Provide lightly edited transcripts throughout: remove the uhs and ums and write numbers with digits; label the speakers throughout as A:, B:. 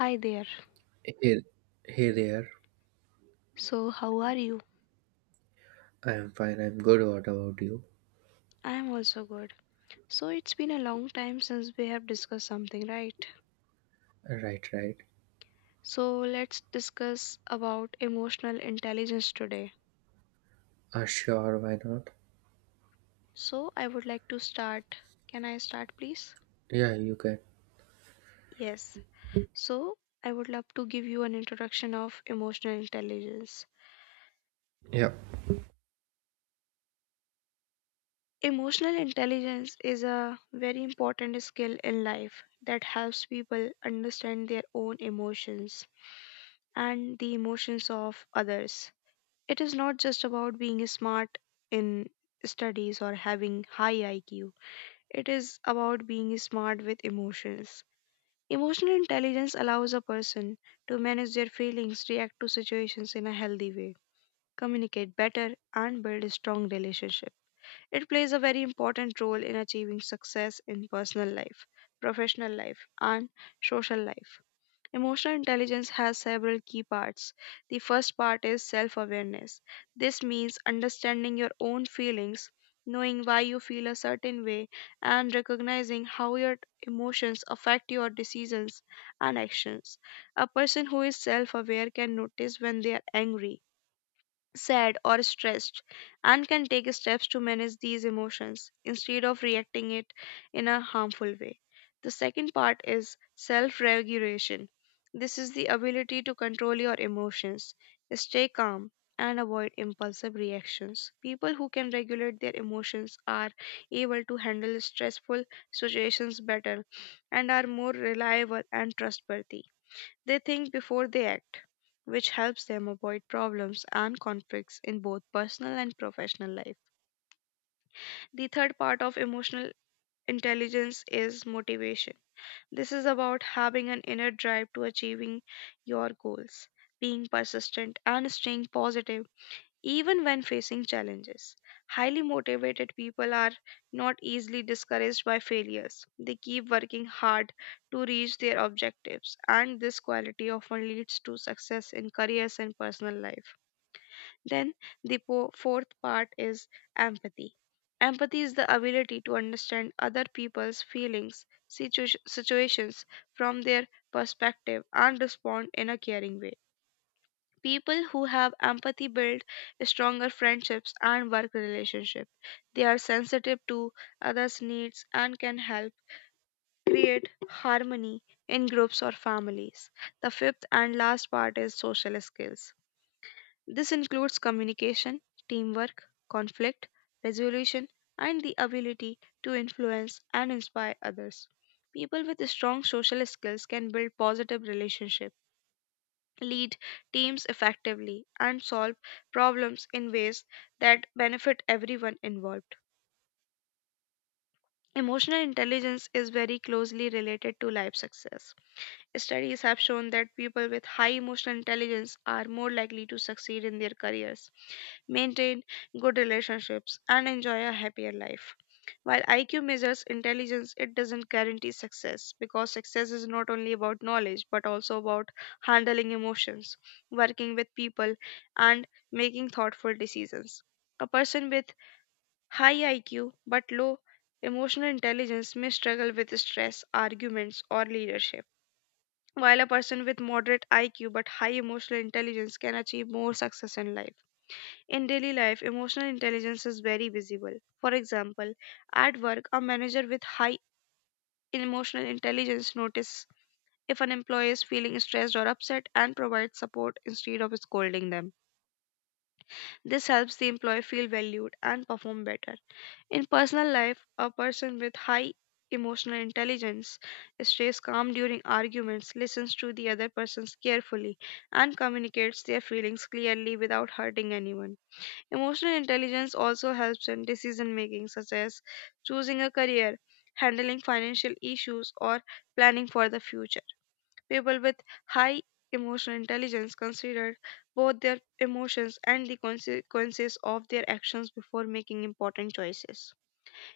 A: Hi there.
B: Hey, hey there.
A: So, how are you?
B: I'm fine. I'm good. What about you?
A: I am also good. So, it's been a long time since we have discussed something, right?
B: Right, right.
A: So, let's discuss about emotional intelligence today.
B: Sure. Why not?
A: So, I would like to start. Can I start, please?
B: Yeah, you can.
A: Yes. So, I would love to give you an introduction of emotional intelligence.
B: Yeah.
A: Emotional intelligence is a very important skill in life that helps people understand their own emotions and the emotions of others. It is not just about being smart in studies or having high IQ. It is about being smart with emotions. Emotional intelligence allows a person to manage their feelings, react to situations in a healthy way, communicate better, and build a strong relationship. It plays a very important role in achieving success in personal life, professional life, and social life. Emotional intelligence has several key parts. The first part is self awareness. This means understanding your own feelings, knowing why you feel a certain way, and recognizing how your emotions affect your decisions and actions. A person who is self aware can notice when they are angry, sad, or stressed, and can take steps to manage these emotions instead of reacting it in a harmful way. The second part is self regulation. This is the ability to control your emotions, stay calm, and avoid impulsive reactions. People who can regulate their emotions are able to handle stressful situations better and are more reliable and trustworthy. They think before they act, which helps them avoid problems and conflicts in both personal and professional life. The third part of emotional intelligence is motivation. This is about having an inner drive to achieving your goals, being persistent, and staying positive even when facing challenges. Highly motivated people are not easily discouraged by failures. They keep working hard to reach their objectives, and this quality often leads to success in careers and personal life. Then, the fourth part is empathy. Empathy is the ability to understand other people's feelings, situations from their perspective, and respond in a caring way. People who have empathy build stronger friendships and work relationships. They are sensitive to others' needs and can help create harmony in groups or families. The fifth and last part is social skills. This includes communication, teamwork, conflict resolution, and the ability to influence and inspire others. People with strong social skills can build positive relationships, lead teams effectively, and solve problems in ways that benefit everyone involved. Emotional intelligence is very closely related to life success. Studies have shown that people with high emotional intelligence are more likely to succeed in their careers, maintain good relationships, and enjoy a happier life. While IQ measures intelligence, it doesn't guarantee success because success is not only about knowledge but also about handling emotions, working with people, and making thoughtful decisions. A person with high IQ but low emotional intelligence may struggle with stress, arguments, or leadership, while a person with moderate IQ but high emotional intelligence can achieve more success in life. In daily life, emotional intelligence is very visible. For example, at work, a manager with high emotional intelligence notices if an employee is feeling stressed or upset and provides support instead of scolding them. This helps the employee feel valued and perform better. In personal life, a person with high emotional intelligence stays calm during arguments, listens to the other person carefully, and communicates their feelings clearly without hurting anyone. Emotional intelligence also helps in decision making, such as choosing a career, handling financial issues, or planning for the future. People with high emotional intelligence consider both their emotions and the consequences of their actions before making important choices.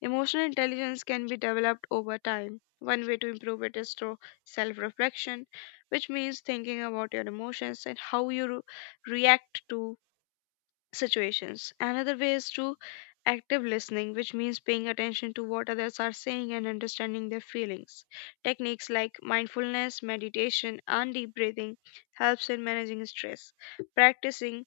A: Emotional intelligence can be developed over time. One way to improve it is through self reflection, which means thinking about your emotions and how you react to situations. Another way is through active listening, which means paying attention to what others are saying and understanding their feelings. Techniques like mindfulness, meditation, and deep breathing helps in managing stress. Practicing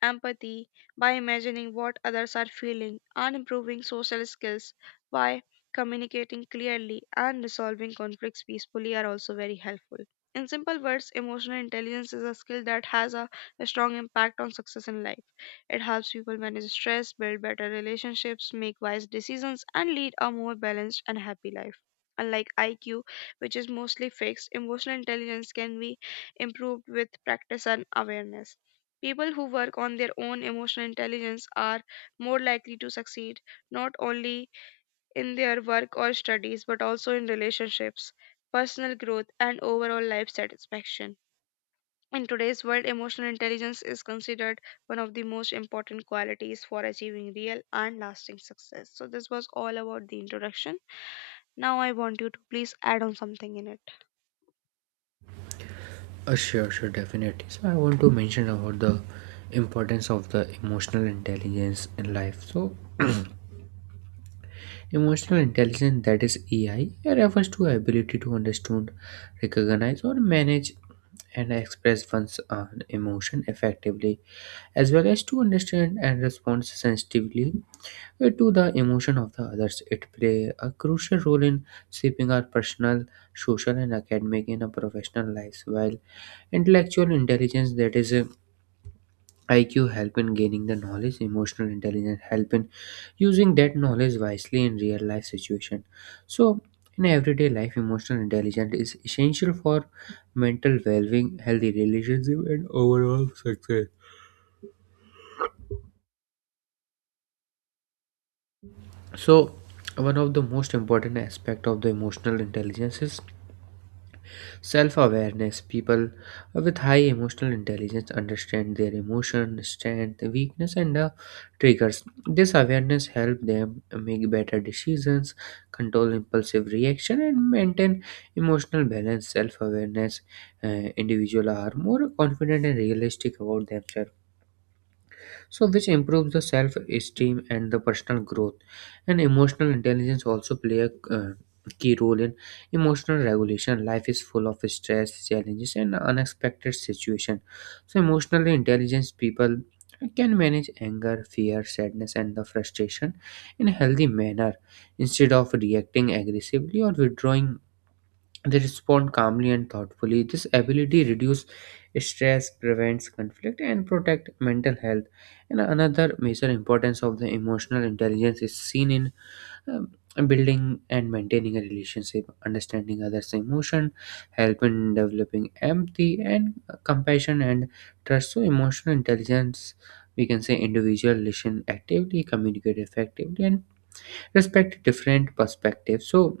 A: empathy by imagining what others are feeling, and improving social skills by communicating clearly and resolving conflicts peacefully are also very helpful. In simple words, emotional intelligence is a skill that has a strong impact on success in life. It helps people manage stress, build better relationships, make wise decisions, and lead a more balanced and happy life. Unlike IQ, which is mostly fixed, emotional intelligence can be improved with practice and awareness. People who work on their own emotional intelligence are more likely to succeed not only in their work or studies but also in relationships, personal growth, and overall life satisfaction. In today's world, emotional intelligence is considered one of the most important qualities for achieving real and lasting success. So, this was all about the introduction. Now, I want you to please add on something in it.
B: Sure, sure. Definitely. So I want to mention about the importance of the emotional intelligence in life. So emotional intelligence, that is EI, it refers to ability to understand, recognize, or manage and express one's emotion effectively, as well as to understand and respond sensitively to the emotion of the others. It play a crucial role in shaping our personal, social, and academic in our professional lives. While intellectual intelligence, that is IQ, help in gaining the knowledge. Emotional intelligence help in using that knowledge wisely in real life situation. So, in everyday life, emotional intelligence is essential for mental well-being, healthy relationship, and overall success. So one of the most important aspect of the emotional intelligence is self-awareness. People with high emotional intelligence understand their emotion strength weakness and triggers. This awareness help them make better decisions, control impulsive reaction, and maintain emotional balance. Self-awareness uh, individual are more confident and realistic about themselves, so which improves the self esteem and the personal growth. And emotional intelligence also play a uh, key role in emotional regulation. Life is full of stress, challenges, and unexpected situation. So emotionally intelligent people can manage anger, fear, sadness, and the frustration in a healthy manner instead of reacting aggressively or withdrawing. They respond calmly and thoughtfully. This ability reduces stress, prevents conflict, and protect mental health. And another major importance of the emotional intelligence is seen in um, building and maintaining a relationship. Understanding others' emotion help in developing empathy and compassion and trust. So, emotional intelligence, we can say, individual listen actively, communicate effectively, and respect different perspectives. So,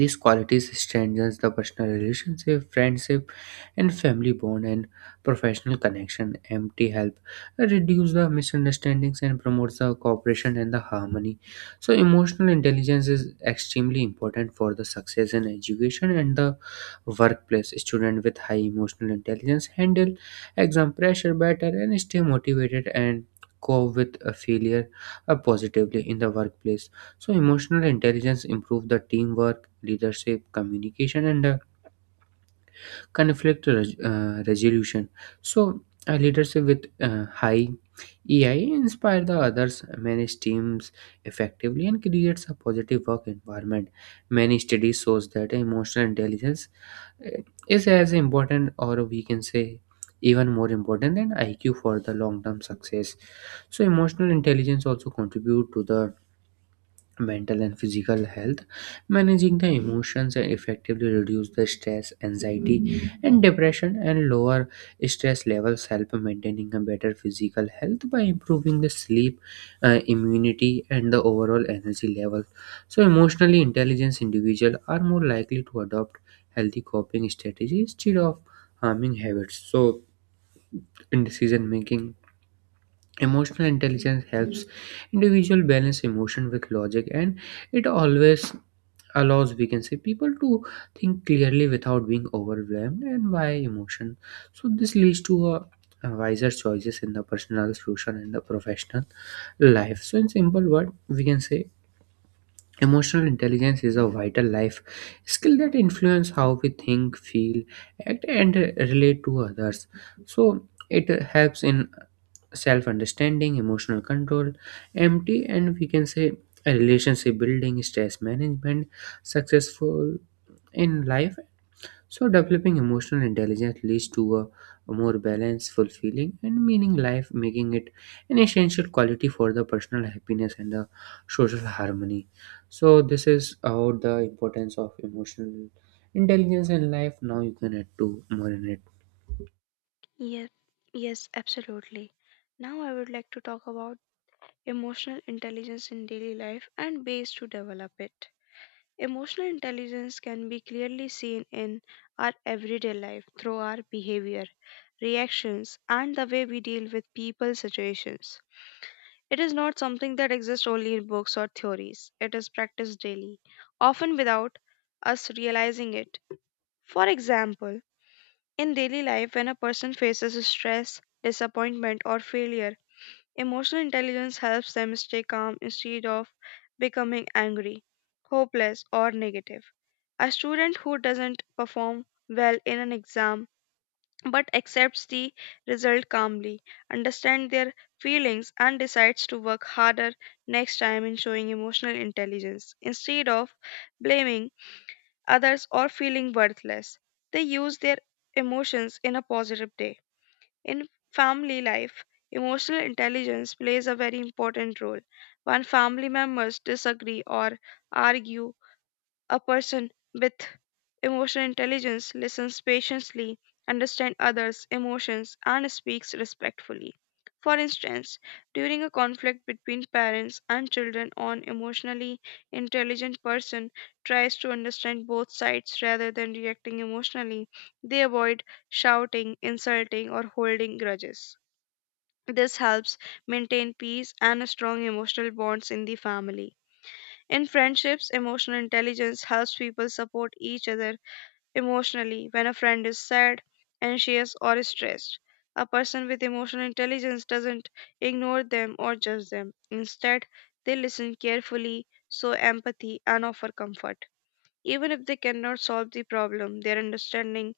B: these qualities strengthens the personal relationship, friendship, and family bond, and professional connection. Empty help reduce the misunderstandings and promotes the cooperation and the harmony. So emotional intelligence is extremely important for the success in education and the workplace. Student with high emotional intelligence handle exam pressure better and stay motivated and cope with a failure positively. In the workplace, so emotional intelligence improve the teamwork, leadership, communication, and resolution. So a leadership with high EI inspire the others, manage teams effectively, and creates a positive work environment. Many studies shows that emotional intelligence uh, is as important, or we can say, even more important than IQ for the long-term success. So emotional intelligence also contribute to the mental and physical health. Managing the emotions and effectively reduce the stress, anxiety, and depression, and lower stress levels help maintaining a better physical health by improving the sleep, immunity, and the overall energy level. So emotionally intelligent individuals are more likely to adopt healthy coping strategies instead of harming habits. So in decision making, emotional intelligence helps individual balance emotion with logic, and it always allows, we can say, people to think clearly without being overwhelmed and by emotion. So this leads to a wiser choices in the personal, social, and the professional life. So in simple word, we can say emotional intelligence is a vital life skill that influence how we think, feel, act, and relate to others. So it helps in self understanding, emotional control, empty, and we can say a relationship building, stress management, successful in life. So, developing emotional intelligence leads to a more balanced, fulfilling, and meaning life, making it an essential quality for the personal happiness and the social harmony. So, this is about the importance of emotional intelligence in life. Now, you can add to more in it.
A: Yes, yes, absolutely. Now, I would like to talk about emotional intelligence in daily life and ways to develop it. Emotional intelligence can be clearly seen in our everyday life through our behavior, reactions, and the way we deal with people situations. It is not something that exists only in books or theories. It is practiced daily, often without us realizing it. For example, in daily life, when a person faces stress, disappointment, or failure, emotional intelligence helps them stay calm instead of becoming angry, hopeless, or negative. A student who doesn't perform well in an exam but accepts the result calmly, understands their feelings, and decides to work harder next time in showing emotional intelligence instead of blaming others or feeling worthless. They use their emotions in a positive way. In family life, emotional intelligence plays a very important role. When family members disagree or argue, a person with emotional intelligence listens patiently, understands others' emotions, and speaks respectfully. For instance, during a conflict between parents and children, an emotionally intelligent person tries to understand both sides rather than reacting emotionally. They avoid shouting, insulting, or holding grudges. This helps maintain peace and strong emotional bonds in the family. In friendships, emotional intelligence helps people support each other emotionally when a friend is sad, anxious, or stressed. A person with emotional intelligence doesn't ignore them or judge them. Instead, they listen carefully, show empathy, and offer comfort. Even if they cannot solve the problem, their understanding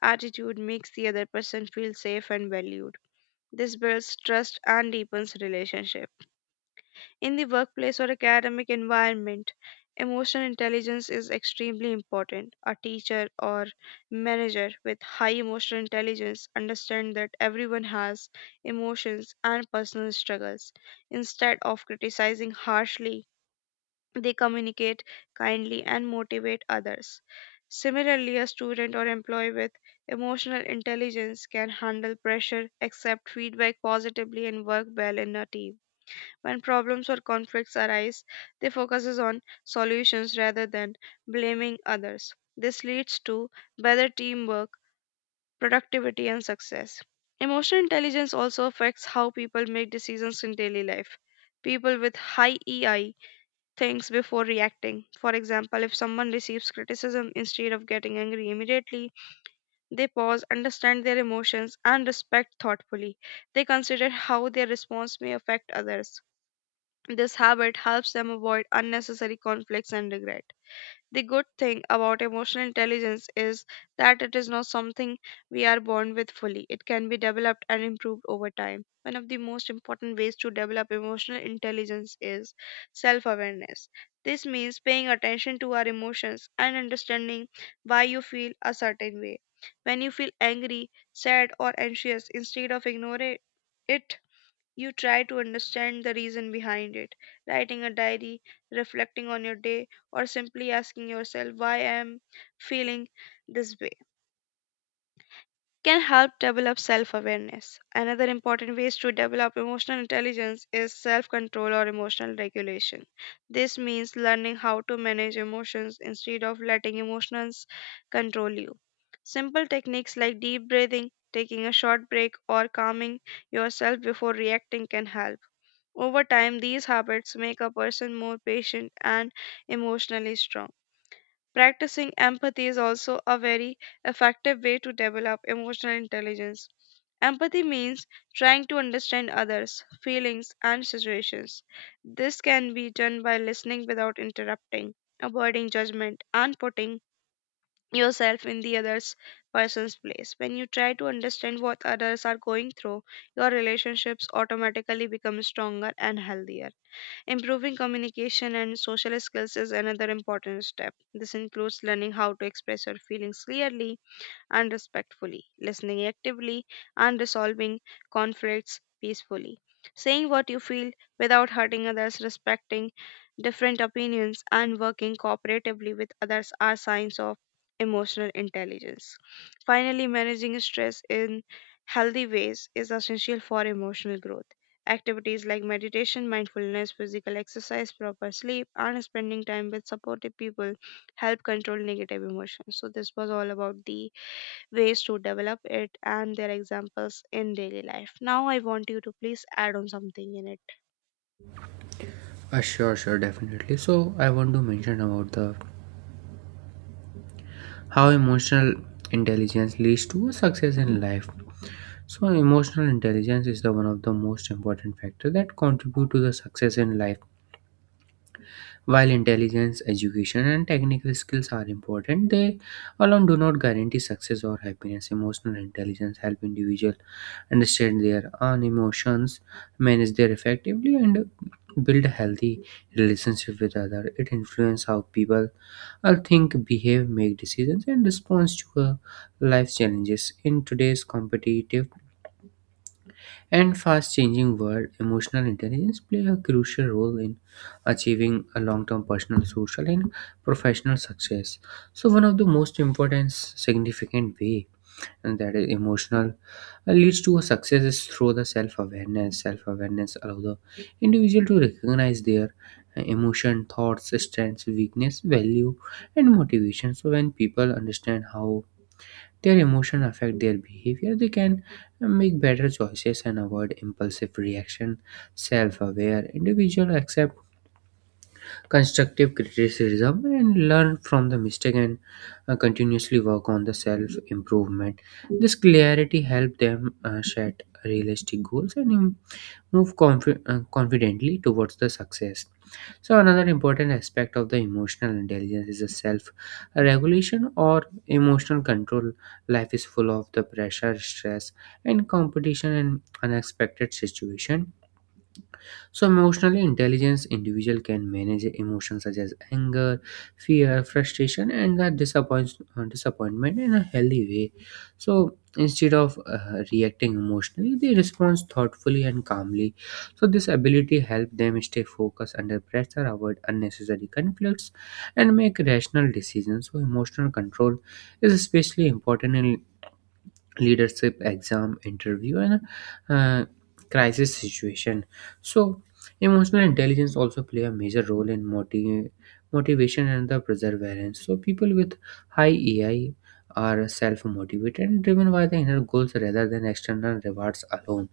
A: attitude makes the other person feel safe and valued. This builds trust and deepens relationship. In the workplace or academic environment, emotional intelligence is extremely important. A teacher or manager with high emotional intelligence understands that everyone has emotions and personal struggles. Instead of criticizing harshly, they communicate kindly and motivate others. Similarly, a student or employee with emotional intelligence can handle pressure, accept feedback positively, and work well in a team. When problems or conflicts arise, they focuses on solutions rather than blaming others. This leads to better teamwork, productivity, and success. Emotional intelligence also affects how people make decisions in daily life. People with high EI thinks before reacting. For example, if someone receives criticism instead of getting angry immediately, they pause, understand their emotions, and respect thoughtfully. They consider how their response may affect others. This habit helps them avoid unnecessary conflicts and regret. The good thing about emotional intelligence is that it is not something we are born with fully. It can be developed and improved over time. One of the most important ways to develop emotional intelligence is self awareness. This means paying attention to our emotions and understanding why you feel a certain way. When you feel angry, sad, or anxious, instead of ignoring it, you try to understand the reason behind it. Writing a diary, reflecting on your day, or simply asking yourself why I am feeling this way can help develop self awareness. Another important ways to develop emotional intelligence is self control or emotional regulation. This means learning how to manage emotions instead of letting emotions control you. Simple techniques like deep breathing, taking a short break, or calming yourself before reacting can help. Over time, these habits make a person more patient and emotionally strong. Practicing empathy is also a very effective way to develop emotional intelligence. Empathy means trying to understand others' feelings and situations. This can be done by listening without interrupting, avoiding judgment, and putting yourself in the other person's place. When you try to understand what others are going through, your relationships automatically become stronger and healthier. Improving communication and social skills is another important step. This includes learning how to express your feelings clearly and respectfully, listening actively, and resolving conflicts peacefully. Saying what you feel without hurting others, respecting different opinions, and working cooperatively with others are signs of emotional intelligence. Finally, managing stress in healthy ways is essential for emotional growth. Activities like meditation, mindfulness, physical exercise, proper sleep, and spending time with supportive people help control negative emotions. So, this was all about the ways to develop it and their examples in daily life. Now, I want you to please add on something in it.
B: Sure, sure, definitely. So I want to mention about the how emotional intelligence leads to success in life. So emotional intelligence is the one of the most important factor that contribute to the success in life. While intelligence, education, and technical skills are important, they alone do not guarantee success or happiness. Emotional intelligence help individuals understand their own emotions, manage their effectively, and build a healthy relationship with others. It influences how people I think, behave, make decisions, and respond to life's challenges. In today's competitive and fast changing world, emotional intelligence play a crucial role in achieving a long-term personal, social, and professional success. So one of the most important significant way, and that is emotional leads to a success is through the self-awareness. Self-awareness allow the individual to recognize their emotion, thoughts, strengths, weakness, value, and motivation. So when people understand how their emotion affect their behavior, they can make better choices and avoid impulsive reaction. Self-aware individual accept constructive criticism and learn from the mistake and continuously work on the self-improvement. This clarity help them set realistic goals and move confidently towards the success. So another important aspect of the emotional intelligence is the self regulation or emotional control. Life is full of the pressure, stress, and competition, and unexpected situation. So emotionally intelligence individual can manage emotions such as anger, fear, frustration, and the disappointment in a healthy way. So instead of reacting emotionally, they respond thoughtfully and calmly. So this ability help them stay focused under pressure, avoid unnecessary conflicts, and make rational decisions. So emotional control is especially important in leadership, exam, interview, and uh, crisis situation. So emotional intelligence also play a major role in motivation and the perseverance. So people with high ai are self-motivated and driven by the inner goals rather than external rewards alone.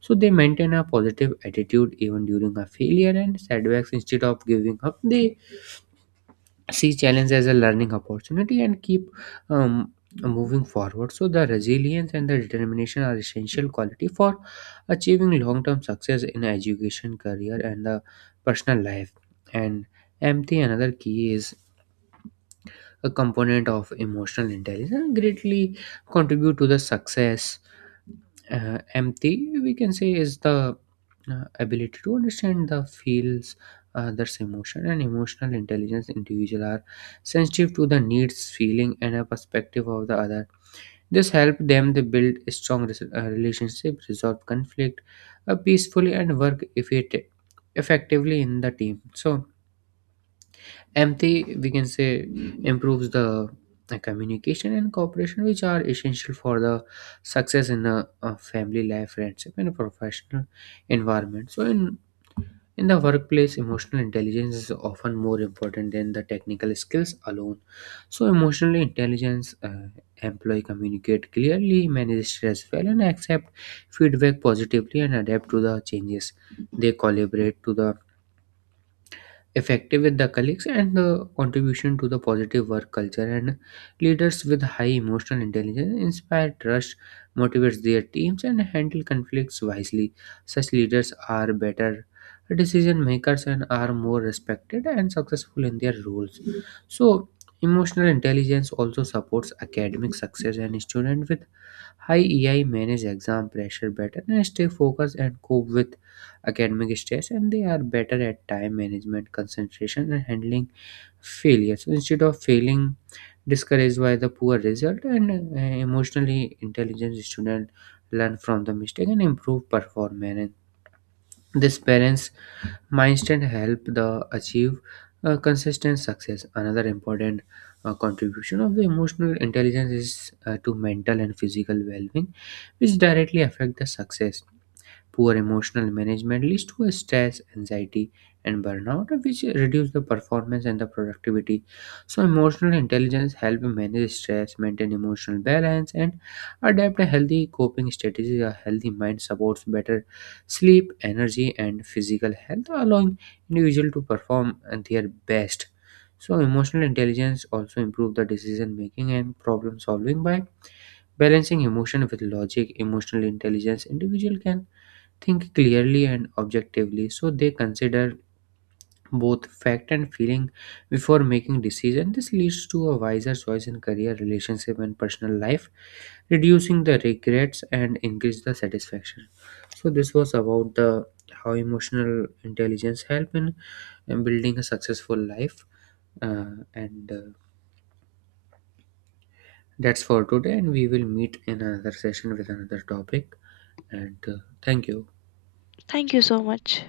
B: So they maintain a positive attitude even during a failure and setbacks. Instead of giving up, they see challenge as a learning opportunity and keep um, moving forward. So the resilience and the determination are essential quality for achieving long-term success in education, career, and the personal life. And empathy, another key, is a component of emotional intelligence greatly contribute to the success. Empathy, we can say, is the ability to understand the feels others emotion, and emotional intelligence individual are sensitive to the needs, feeling, and a perspective of the other. This help them to build a strong relationship, resolve conflict peacefully, and work effectively in the team. So empathy, we can say, improves the communication and cooperation, which are essential for the success in a family life, friendship, and a professional environment. So in the workplace, emotional intelligence is often more important than the technical skills alone. So emotional intelligence employee communicate clearly, manage stress well, and accept feedback positively, and adapt to the changes. They collaborate to the effective with the colleagues and the contribution to the positive work culture. And leaders with high emotional intelligence inspire trust, motivates their teams, and handle conflicts wisely. Such leaders are better decision makers and are more respected and successful in their roles. So emotional intelligence also supports academic success, and students with high EI manage exam pressure better and stay focused and cope with academic stress, and they are better at time management, concentration, and handling failure. So instead of feeling discouraged by the poor result. And emotionally intelligent student learn from the mistake and improve performance. These parents mindset help the achieve consistent success. Another important contribution of the emotional intelligence is to mental and physical well-being, which directly affect the success. Poor emotional management leads to stress, anxiety, and burnout, which reduce the performance and the productivity. So, emotional intelligence helps manage stress, maintain emotional balance, and adapt a healthy coping strategies. A healthy mind supports better sleep, energy, and physical health, allowing individual to perform at their best. So, emotional intelligence also improve the decision making and problem solving by balancing emotion with logic. Emotional intelligence individual can think clearly and objectively, so they consider both fact and feeling before making decision. This leads to a wiser choice in career, relationship, and personal life, reducing the regrets and increase the satisfaction. So this was about the how emotional intelligence help in building a successful life, and that's for today, and we will meet in another session with another topic. And thank you.
A: Thank you so much.